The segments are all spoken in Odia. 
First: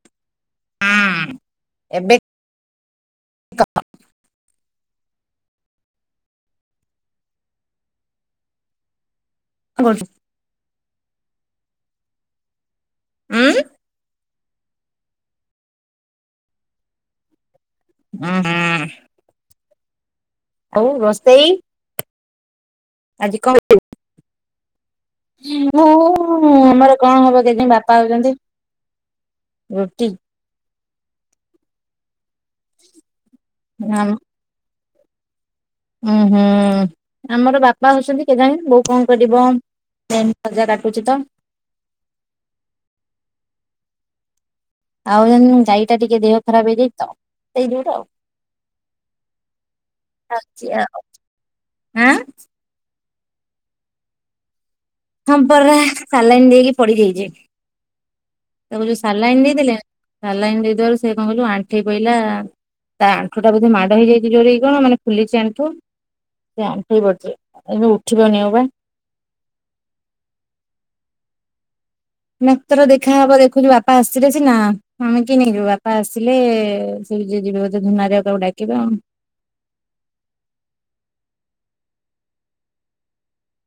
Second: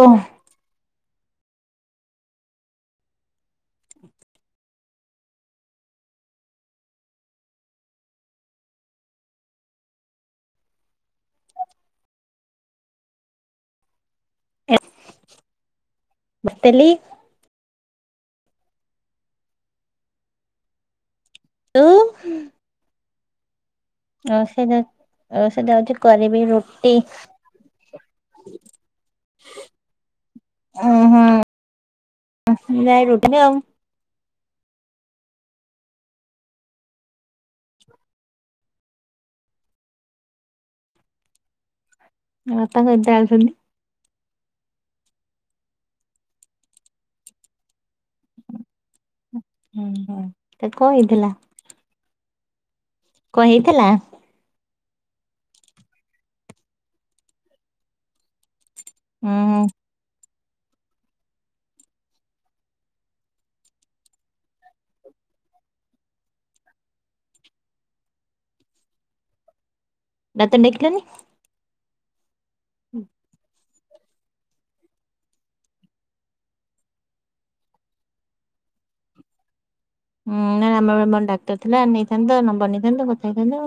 ଓ। ହୁଁ ଏବେ [unintelligible] କଣ କରୁଚୁ? ଉଁ? ଏ ବାତିଲି। [inaudible] ଆଉ ଗସ୍ ସେଇ। ହୁଁ। ଆଜି କଅଁ ବେ ରୋଷେଇ ଯାଉଛି କରିବି ଓ-ହୁଁ ରୁଟି ଆମର କଣ ହବ କେଜ-ବାପା ଆଉଚନ୍ତି ରୁଟି। ଉ ହୁଁ [unintelligible] ଆମ ଆଉ। ଉଁ ହୁଁ ଆମର ବାପା ହଉଛନ୍ତି କେଜାଣି ବୋଉ କଣ କରିବ ପ୍ଲେନ୍ ଭଜା କାଟୁଚି ତ। ବାପା କଣ ଏବେ ଆଉଛନ୍ତି? ଆଉ ଜାଣି ଗାଈ ଟା ଟିକେ ଦେହ ଖରାପ ହେଇଯାଇଚିତ ସେଇ ଦିହରୁ ଆଉ। ହୁଁ ହୁଁ ତାର କଣ ହେଇଥିଲା? ଆଁ। କଣ ହେଇଥିଲା? ହଁ ପରା ସାଲାଇନ ଦେଇକି ପଡି ଜାଇଛି ତାକୁ ଯୋଉ ହୁଁ ସାଲାଇନ୍ ଦେଇ ହୁଁ ଦେଲେ ସାଲାଇନ୍ ଦେଇଦବାରୁ ସେ କଣ କହିଲୁ ଆଣ୍ଠେଇ ପଡିଲା ତା ଆଣ୍ଠୁଟା ବୋଧେ ମାଡ଼ ହେଇଯାଇଛି ଜୋରେ କଣ ମାନେ ଫୁଲିଛି ଆଣ୍ଠୁ ସେ ଆଣ୍ଠେଇ ପଡ଼ିିଚି ଏବେ ଉଠିପାରୁନି ଆଉ ବା ନ ତ ନଖିଲନ [unintelligible] [unintelligible] ଦେଖା ହବ ଦେଖୁଛୁ ବା ବାପା ଆସିଲେ ସିନା ନିଜେ ନେଇଯିବୁ ବାପା ଆସିଲେ ସେ ଯିବେ ବୋଧେ ଭୀମା ଅଜା ଘରିକାକୁ ଡାକିବେ ଆଉ ହୁଁ ନା ଆମ ନମ୍ବର ଡାକ୍ତର ଥିଲା। ନେଇଥାନ୍ତ ନମ୍ବର ନେଇଥାନ୍ତ କଥା ହେଇଥାନ୍ତ।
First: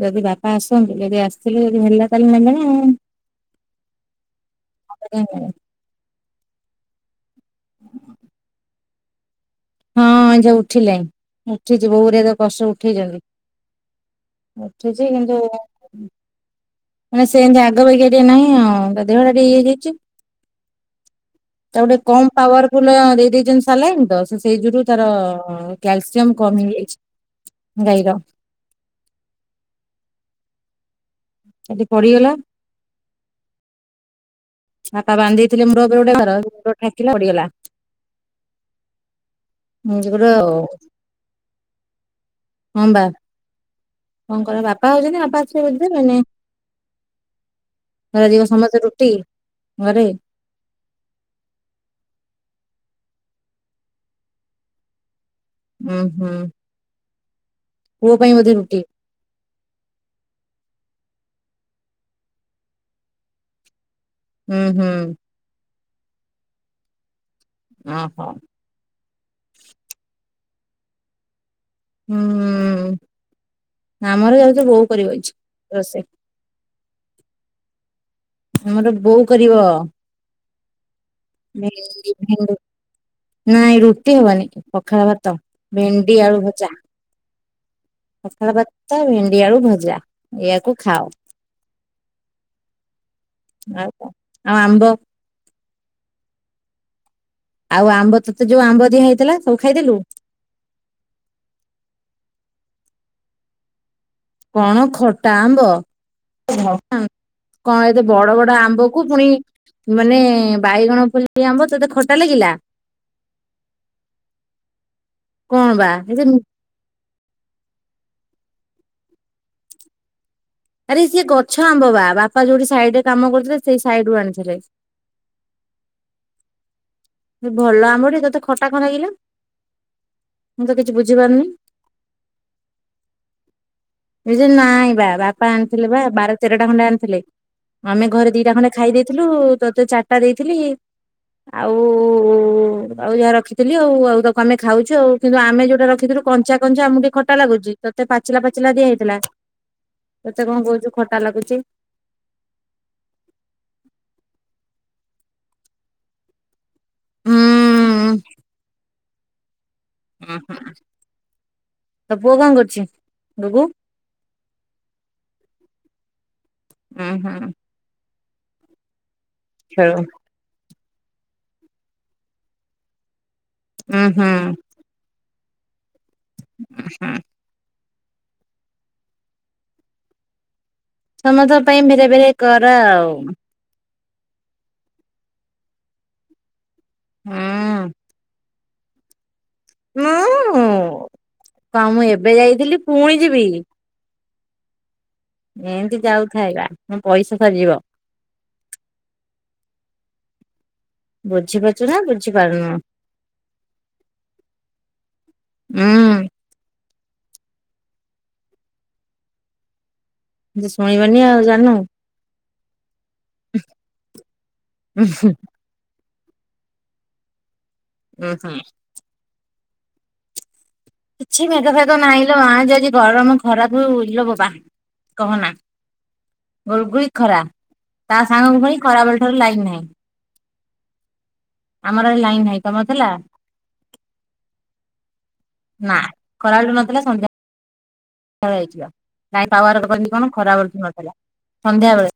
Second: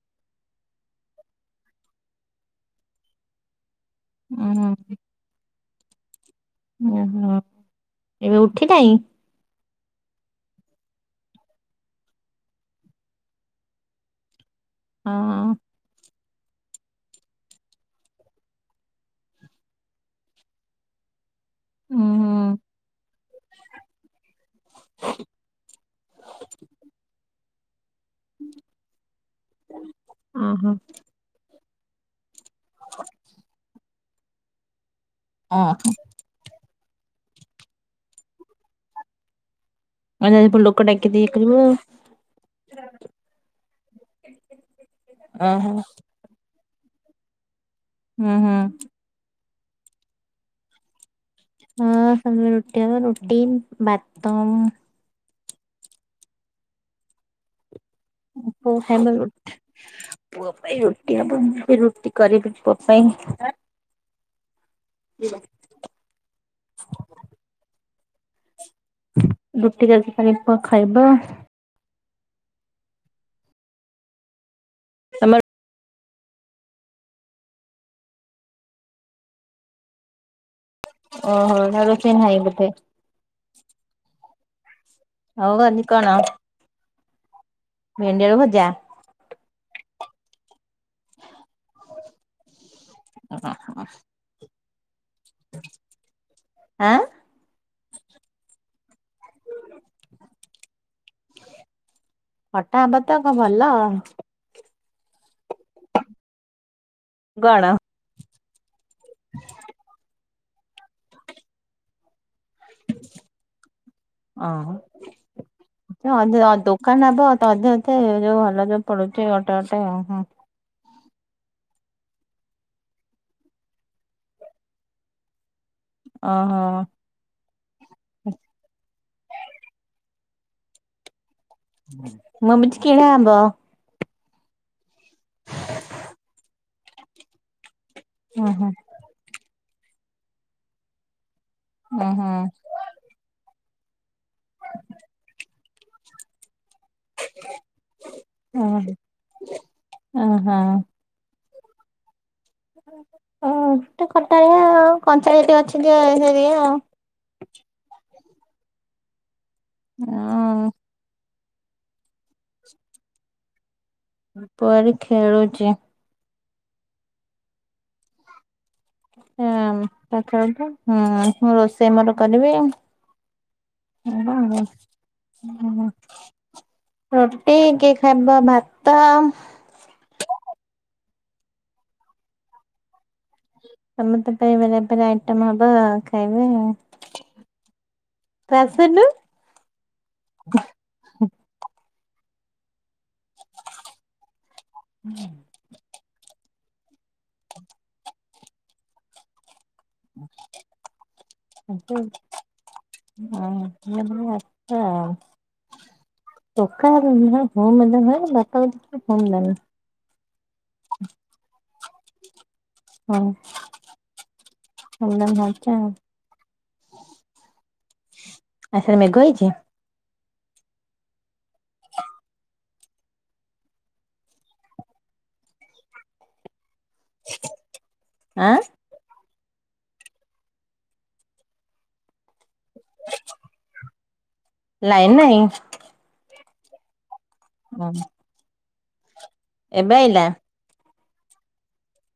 ଯଦି ବାପା ଆସନ୍ତି, ଯଦି ଆସିଥିଲେ ଯଦି ହେଲା ତାହେଲେ ନବନା? ଉଁ ହଁ। ଓହୋ ଏବେ ଉଠି ନାହିଁ। ହଁ ଯୋଉ ଉଠିଲେଣି ଉଠିଛି ବୋଉରେ ତ କଷ୍ଟ ଉଠେଇଛନ୍ତି। ଉଠିଛି ହଁ କିନ୍ତୁ ମାନେ ସେମତି ଆଗ ପରିକା ଟିକେ ନାହିଁ ଆଉ ତା ଦେହ ଟା ଟିକେ ଇଏ ହେଇଯାଇଛି। ତାକୁ ଟିକେ କମ ଉହୁଁ ପାୱାରଫୁଲ ର ଦେଇଦେଇଛନ୍ତି ସଲାଇନି ତ ସେ ସେ ଯୋରୁ ତାର କ୍ୟାଲସିୟମ କମିହେଇଯାଉଚି। ଗାଇ ର। [inaudible] ଆଜି ପଡିଗଲା। [inaudible] ହାଟା ବାନ୍ଧି ଦେଇଥିଲେ ମୁ [unintelligible] [unintelligible] ପଡ଼ିଗଲା। ଆପ ଲୋକ ଟାକି ଦେଇ ଥୀବ। କଙ୍କର ବାପା ପାଉଛନ୍ତି ନା ପାଞ୍ଚରେ ଓହୋ ବଝିଦବେନି। ହୁଁ କରିବ ହୁଁ ସମସ୍ତେ ରୁଟି। ଘରେ। ହଁ ସମ ରୁଟି ରୁଟି ବାଦାମ। ହଁ ହମ୍ଁ। ପୁଅ ପାଇଁ ବୋଧେ ରୁଟି। ଖାଇବ ପୁଅ ପାଇଁ ରୁଟି ହବ [unintelligible] ରୁଟି କରିବି ପୁଅ ପାଇଁ। ହୁଁ ହୁଁ। [inaudible] ଓ ହୋ, ରୁଟି ଯାଉଚି କରିବି ପୁଅ ଖାଇବ, ହୁଁ ଆମର ଯାଉ ତ ବୋଉ କରିବ ଅଛି ତମର ରୋଷେଇ, ଆମର ବୋଉ କରିବ। ଓହୋ ଆଉ ରୋଷେଇ ନାହିଁ ବୋଧେ ନାଇଁ ରୁଟି ହବନି ପଖାଳ ଭାତ ଆଉ ଆଜି କଣ ଭେଣ୍ଡି ଆଳୁ ଭଜା। ଭେଣ୍ଡି ଆଳୁ ପଖାଳ ଭଜା। ଭାତ ଭେଣ୍ଡିଆଡୁ ଭଜା ଏଇଆକୁ ଖାଅ? ଓ ହ? ଆଉ କଣ ଆଉ ଆମ୍ବ ଆଁ ଆଉ ଆମ୍ବ ତତେ ଯୋଉ ଆମ୍ବ ଦିଆ ହେଇଥିଲା ସବୁ ଖାଇଦେଲୁ ଖଟା ଆମ୍ବତ କଣ ଭଲ କଣ ଖଟା ଆମ୍ବ ହଁ କଣ ଏତେ ବଡ ବଡ ଆମ୍ବ କୁ ପୁଣି ମାନେ ବାଇଗଣ ଫୁଲି ଆମ୍ୱ ତତେ ଖଟା ଲାଗିଲା ଅ କଣ ବା ଏତେ ଦୋକାନ ହବ ତ ଅଧେ ଅଧେ ଯୋଉ ଭଲ ତ ପଦୁଚି ଗୋଟେ ଗୋଟେ ହଁ ଆରେ ସିଏ ଗଛ ଆମ୍ବ ବା ବାପା ଯୋଉଠି ସାଇଡ ରେ କାମ କରୁଥିଲେ ସେଇ ସାଇଡ ରୁ ଆଣିଥିଲେ। ଓ ହୋ, ଭଲ ଆମ୍ବଟେ ତତେ ଖଟା କଣ ଲାଗିଲା। ମୁଁ ତ କିଛି ବୁଝିପାରୁନି। ମୁଁ ଭାବିଚି କିଣେ ଆମ୍ୱ। ଏ ଯେ ନାଇଁ ବା ବାପା ଆଣିଥିଲେ ବା ବାର ତେର ଖଣ୍ଡେ ଆଣିଥିଲେ। ଆମେ ଘରେ ଉଁ ଦିଟା ହୁଁ ଖଣ୍ଡେ ଖାଇ ଦେଇଥିଲୁ। ତୋତେ ଚାରିଟା ଦେଇଥିଲି। ଆଉ ଉଁ ହୁଁ ଆଉ ଯାହା ରଖି ଥିଲି ଆଉ ଆଉ ତାକୁ ଆମେ ଖାଉଛୁ ଆଉ କିନ୍ତୁ ଆମେ ଯଉଟ ରଖିଥିଲୁ କଞ୍ଚା କଞ୍ଚା ଆମକୁ ଟିକେ ଖଟା ଲାଗୁଛି ତତେ ପାଚିଲା ପାଚିଲା ଦିଆ ହେଇଥିଲା ଉଁ ତତେ କଣ କହୁଛୁ ଖଟା ଲାଗୁଛି। ହ ଖଟାଲିଆ କଞ୍ଚାଲିୟା ଟିକେ ଅଛି ଯେ ଯୋଉ ଆଉ। ହୁଁ। ହଁ। ତ ପୁଅ କଣ କରୁଛି ଡୁଗୁ? ଉପରେ ଖେଳୁଛି। ହୁଁ ହୁଁ। ହଁ ଖେଳୁ ତା ଛେଳନ୍ତୁ ହୁଁ ମୁଁ ରୋଷେଇ ମୋର କରିବି ଆଉ। ହଁ ହୁଁ। ହୁଁ ହୁଁ। ହୁଁ। ଫଟି କି ହେବ ଭାତ ସମସ୍ତଙ୍କ ପାଇଁ ବେରେ ବେରେ କର ଆଉ। ସମତେ ପାଇ ବେରେ ବେରେ ଆଇଟମ ହବ ଖାଇବେ ଆଉ। ହୁଁ। ଟୁ ଆସୁନୁ? ହୁଁ କାମ ଏବେ ଏବେ ଯାଇଥିଲି ପୁଣି ଯିବି। [inaudible] ଏମିତି ଯାଉଥାଏ ବା ମୋ ପଇସା ସରିଜିବ। ନା ବୁଝିପାରୁନୁ। [inaudible] ଉଁ। [inaudible] [unintelligible] ଶୁଣିବନି ଆଉ ଜାନୁ। ହଁ [unintelligible] ଉଁ ହୁଁ। ଆଉ ସେଆଡେ ମେଘ ହେଇଛି? କିଛି ମେଗ ଫେଗ ନହିଁ ଲ ମା ଆଜି ଗରମ ଖରାକୁ ଇଲୋ ବପା କହନା। ଗୋଲଗୁଳି ଖରା ତା ଆଁ ସାଙ୍ଗଙ୍କୁ ପୁଣି ଖରା ବ ଲାଇନ୍ ନାଇ ଆମର ହେଲେ ଲାଇନ୍ ନାଇଁ। ଲାଇନ ନାହିଁ। ଖରାବେଳୁ ନଥିଲା ସନ୍ଧ୍ୟା ହଁ [unintelligible] ନାଇଁ ପାୱାରି କଣ ଖରାପ [unintelligible] ନଥିଲା। ସନ୍ଧ୍ୟାବେଳେ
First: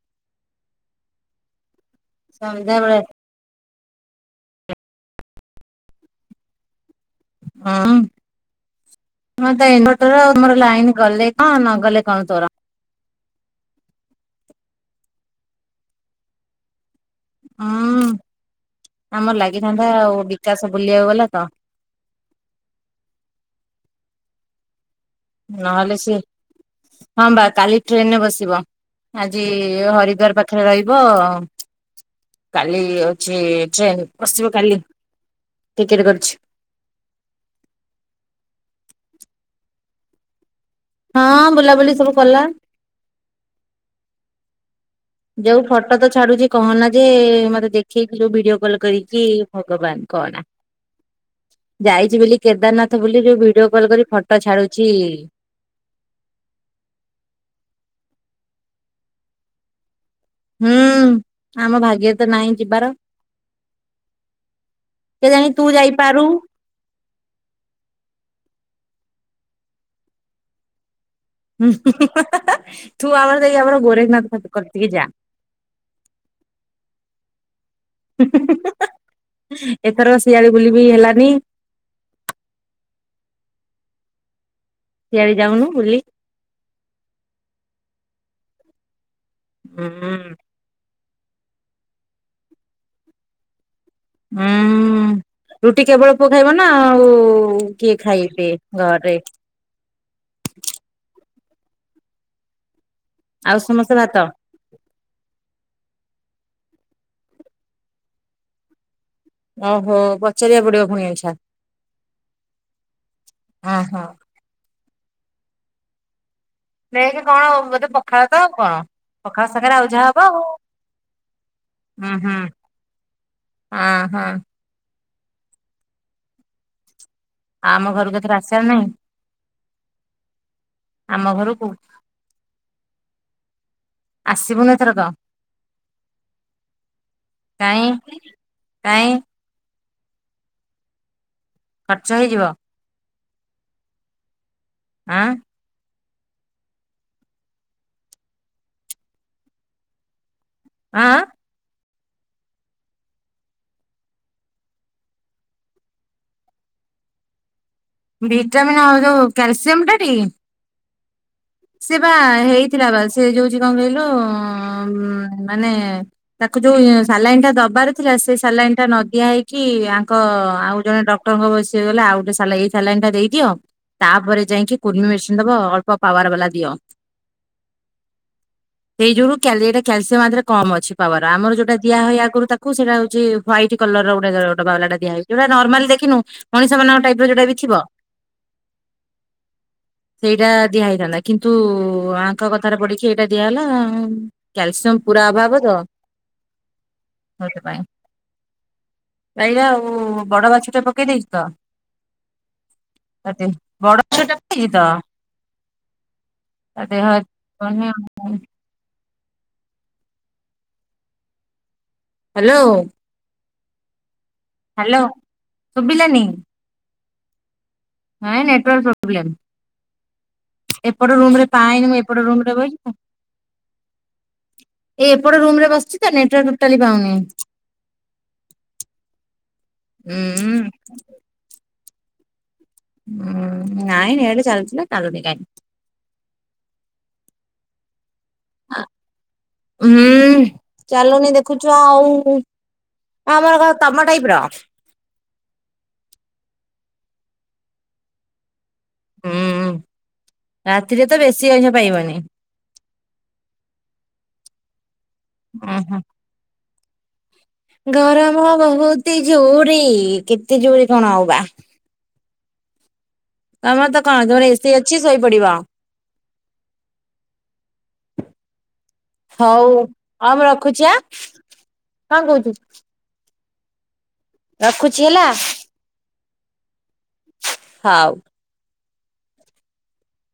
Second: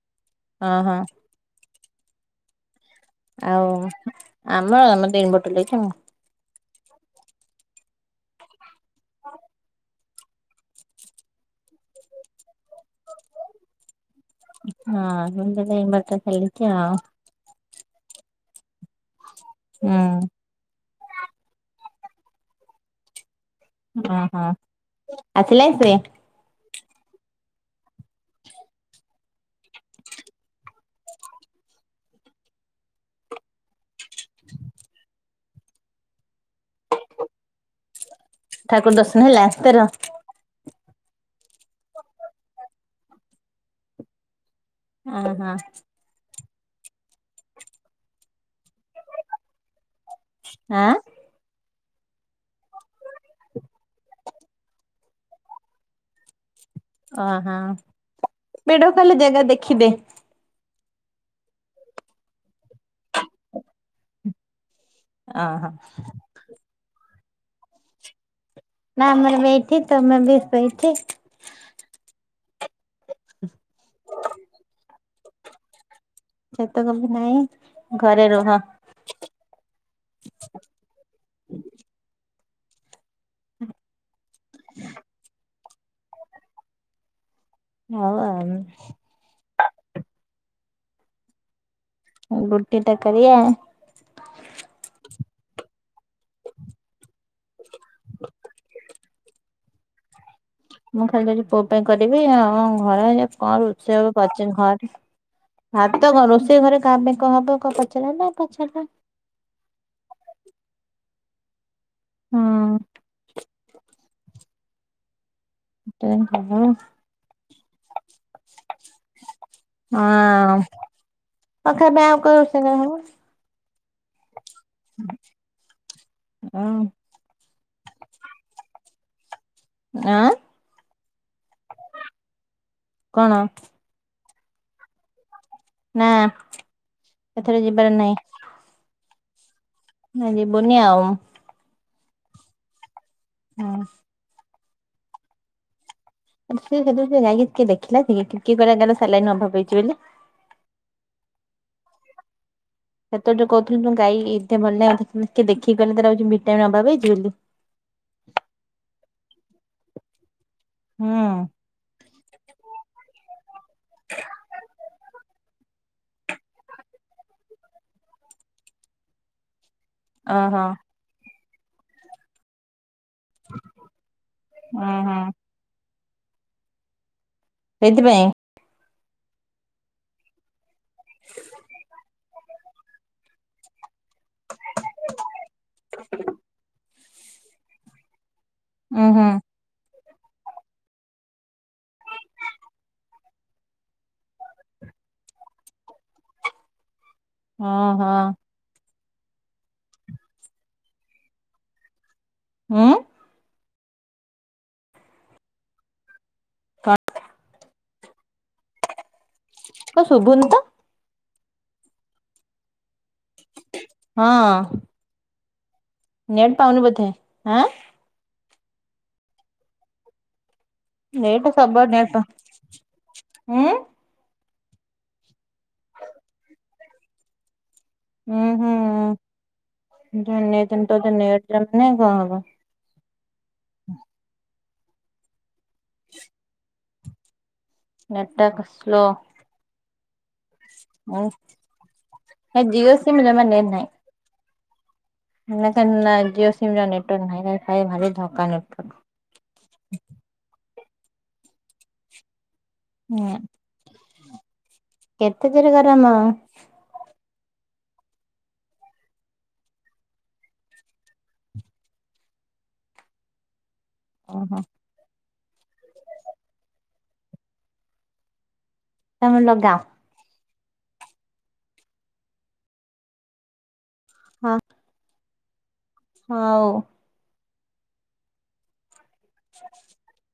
ହଁ ହଁ। ସଧ୍ୟାବେଳେ ଆଉ ଆମର ଆମେ ତିନି ବଟ ଲାଗିଛି ମୁ। ହଁ ମତେ ଇନଭଟର ମୋର ଲାଇନ୍ ଗଲେ କଣ ନ ଗଲେ କଣ ତୋର। ହଁ ମ ତ ଭ ବାଟ ଚାଲକି ଆଉ। ହଁ। ଆମର ଲାଗିଥାନ୍ତା ହୁଁ ଆଉ ବିକାଶ ବୁଲିବାକୁ ଗଲା ତ। ଉଁ ହୁଁ। ନହେଲେ ସେ ହଁ ବା କାଲି ଟ୍ରେନରେ ବସିବ ଆଜି ହରିଦ୍ଵାର ପାଖରେ ରହିବ କାଲି ଅଛି ଟ୍ରେନ। ବସିବ କାଲି। ଟିକେଟ କରିଛି। ଠାକୁର ଦର୍ଶନ ହେଲା ତୋର। ହଁ ବୁଲାବୁଲି ସବୁ କଲା। ଓହୋ ଯୋଉ ଫଟୋ ତ ଛାଡୁଛି କହନା ଯେ ମତେ ଦେଖେଇଥିଲୁ ଭିଡିଓ କଲ୍ କରିକି ଭଗବାନ୍ କହନା। ଆଁ ଯାଇଛି ବୋଲି କେଦାରନାଥ ବୁଲି ଯୋଉ ଭିଡିଓ କଲ୍ କରି ଫଟୋ ଛାଡୁଛି। ଓହୋ ଭିଡିଓ ଖାଲି ଜାଗା ଦେଖିଦେ। ହୁଁ ଆମ ଭାଗ୍ୟ ତ ନାହିଁ ଯିବାର। କେ ଜାଣି ତୁ ଓହୋ ଯାଇପାରୁ? ନା ଅମର ବେଇଠି ତମେ ବି ସେଇଠି। ହୁଁ ହୁଁ ହୁଁ ତୁ ଆମର ଯାଇ ଆମର ଗୋରେଖନାଥ କତିକି ଯା। ସେତକ ବି ନାହିଁ ଘରେ ରୁହ [inaudible] ଏଥର ଶିଆଳି ବୁଲି ବି ହେଲାନି। ସିଆଳି ଯାଉନୁ ବୁଲି। ହ ଉ ଆଉ। ହୁଁ। ଵୁଟିତ କାରି ଆ। ହୁଁ ରୁଟି କେବଳ ପୁଅ ଖାଇବ ନା ଆଉ କିଏ ଖାଇବେ ଘରେ? ମୁଁ ଖାଲି ଆଜି ପୁଅ ପାଇଁ କରିବି ଆଉ। ଘରେ ଆଜି ଆଉ କଣ ସମସ୍ତେ ରୋଷେଇ ହବ ଭାତ? ପଚାରିନ ଘରେ ଭାତ କଣ ରୋ ସେ ଘରେ କା ପାଇଁ କଣ ହବ କ ପଚା ନା ପଚାରିଲନି? ଓହୋ ପଚାରିବାକୁ ପଡିବ ପୁଣି ଆଛା। ଆହୋ। ଟେ। ଦେଖେ କଣ ମତେ ପ ପଖାଳ ତ ଆଉ କଣ ପଖାଳ ସାଙ୍ଗରେ ଆଉ ଯାହା ହବ ଆଉ ପାଖା ପାଇଁ ହୁଁ ଆଉ କଣ ହୁଁ ରୋଷେଇ ହବ ଆହାଁ। ଉଁ। ଆମ ଘରକୁ ଏଥର ଆସିବ ନାହିଁ? ଆଁ ଆମ ଘରକୁ? କଣ? ଆସିବୁନି ଏଥର କ? ନା ଏଥର କାଇଁ ଯିବାର ନାଇଁ। କାଇଁ ଯିବୁନି ଆଉ। ଖର୍ଚ୍ଚ ହେଇଯିବ। ହଁ। ଆଁ? ସେ ସେ ଯାଇକି ଟିକେ ଦେଖିଲା କିଏ? କିଏ କହିଲା କାହିଲୁ ସଲାଇନି ଅଭାବ ହେଇଛି ବୋଲି? ଆଁ? ସେତବେଳେ ଯଉ କହୁଥିଲୁ ତମ ଗାଈ ଏତେ ଭଲ ଲାଗେ ଦେଖିକି ଗଲେ ହଉଛି ଭିଟାମିନ ଅଭାବ ହଇଛି ବୋଲି। [unintelligible] ବିଟାମିନ୍ ହଉ କ୍ୟାଲସିୟମ ଟି ହୁଁ। ସେ ବା ହେଇଥିଲା ବା ସେ ଯୋଉଛି କଣ କହିଲୁ ମାନେ ତାକୁ ଯୋଉ ସାଲାଇନ୍ ଟା ଦବାର ଥିଲା ସେ ସାଲାଇନ୍ ଟା ନଦିଆ ହେଇକି କି ଆଙ୍କ ଓହୋ ଆଉ ଜଣେ ଡ ଟଙ୍ଗ ବସି ହେଇଗଲା ଆଉ ଗଟେ ସଲାଇ ସାଲିଇନି ଦେଇଦିଅ ତାପରେ ଯାଇକି ଉଁ କୁର୍ମି ହୁଁ ମେଡିସିନ୍ ଦବା ଅଳ୍ପ ପାୱାର ବାଲା ଦିଅ ସେଥିପାଇଁ ସେଇଯୁଗରୁ କ୍ୟାଲେରି କ୍ୟାଲସିୟମ ଆ ଦେହ ରେ କମ୍ ଅଛି। ପାୱାର ଆମର ଯଉଟା ଦିଆହୁଏ ଆଗରୁ ତାକୁ ସେଇଟା ହଉଛି ହ୍ୱାଇଟ କଲର ଗୋଟେ ଗୋ ବାଉଲା ଦିଆହେଇଛି ଯୋଉଟା ନର୍ମାଲି ଦେଖିନୁ ମଣିଷ ମାନଙ୍କ ଟାଇପ୍ ଟା ବି ଥିବ [unintelligible] ଉହୁଁ। ସେଇଟା ଦିଆ ହେଇଥାନ୍ତା କିନ୍ତୁ ଆଙ୍କ କଥାରେ ପଢିକି ଏଇଟା ଦିଆହଲା କ୍ୟାଲସିୟମ ପୁରା ଅଭାବ ତ ହଁ ହଁ। ଏାଇରା ଆଉ ବଡ ମାଛ ଟା ପକେଇ ଦେଇଛୁ ତ। ଉଁ କତିେ [inaudible] ବଡ ଛଟାଛି ତ ଆ ତାଦେହା [inaudible] କ ଶୁଭୁନ ତ। ହ୍ୟାଲୋ। [inaudible] ହଁ। ହ୍ୟାଲୋ ଶୁଭିଲାନି ନେଟ ପାଉନ ବଧେ ଆଁ ନାଇଁ ନେଟୱାର୍କ ପ୍ରୋବ୍ଲେମ୍। ଏପଟ ରୁମ ରେ ନେଟ୍ ପାଏନି ସବୁବେଳେ ମୁଁ ନେଟ୍ ପାଉ ଏପଟ ରୁମ ରେ ବ ଏଇ ଉଁ ଏପଟେ ରୁମ ରେ ବସିଚଛି ତ ନେଟାର୍ ଟାଲି ପାଉନି? ହୁଁ ହୁଁ ଉଁ ଧନେ ଦିନ ଦ ନାଇଁ କଣ ହବ ହୁଁ। ହୁଁ ନାଇଁ ନ ଏଡ ଚାଲିଥିଲେ ଆନିଲନି କାଇଁ। [unintelligible] ନେଟୱାର୍କ୍ ସ୍ଲୋ ହୁଁ। ଉଁ ଚାଲୁନି ଦେଖୁଛୁ ଆଉ ଏ ଜିଓ ସିମ୍ ଆମର କଣ ତମ ଟାଇପ ର। ନା କ ନା ଜିଓ ସିମ ର ନେଟୱାର୍କ ନାଇ ଖାଇ ଭାରି ଧକା ନେଟାର୍। ହୁଁ ରାତିରେ ତ ବେଶୀ ଅଇଷ ପାଇବନି। ହୁଁ କେତେ ଚର ଓହୋ ଗରମ? ଗରମ ବହୁତ ଜୋର କେତେ ଜୋରି କଣ ହଉ ବା। ତମର ତ କଣ ତମର ଓହୋ ଏସିି ଅଛି। ବଡ଼ି ବ। ତମେ ହଉ ଲଗାଅ। ଆମର ଖୁଛିଆ କଣ କହୁଛିୁ। ହଁ ରଖୁଛି ହେଲା। ହଉ। ହଉ [unintelligible]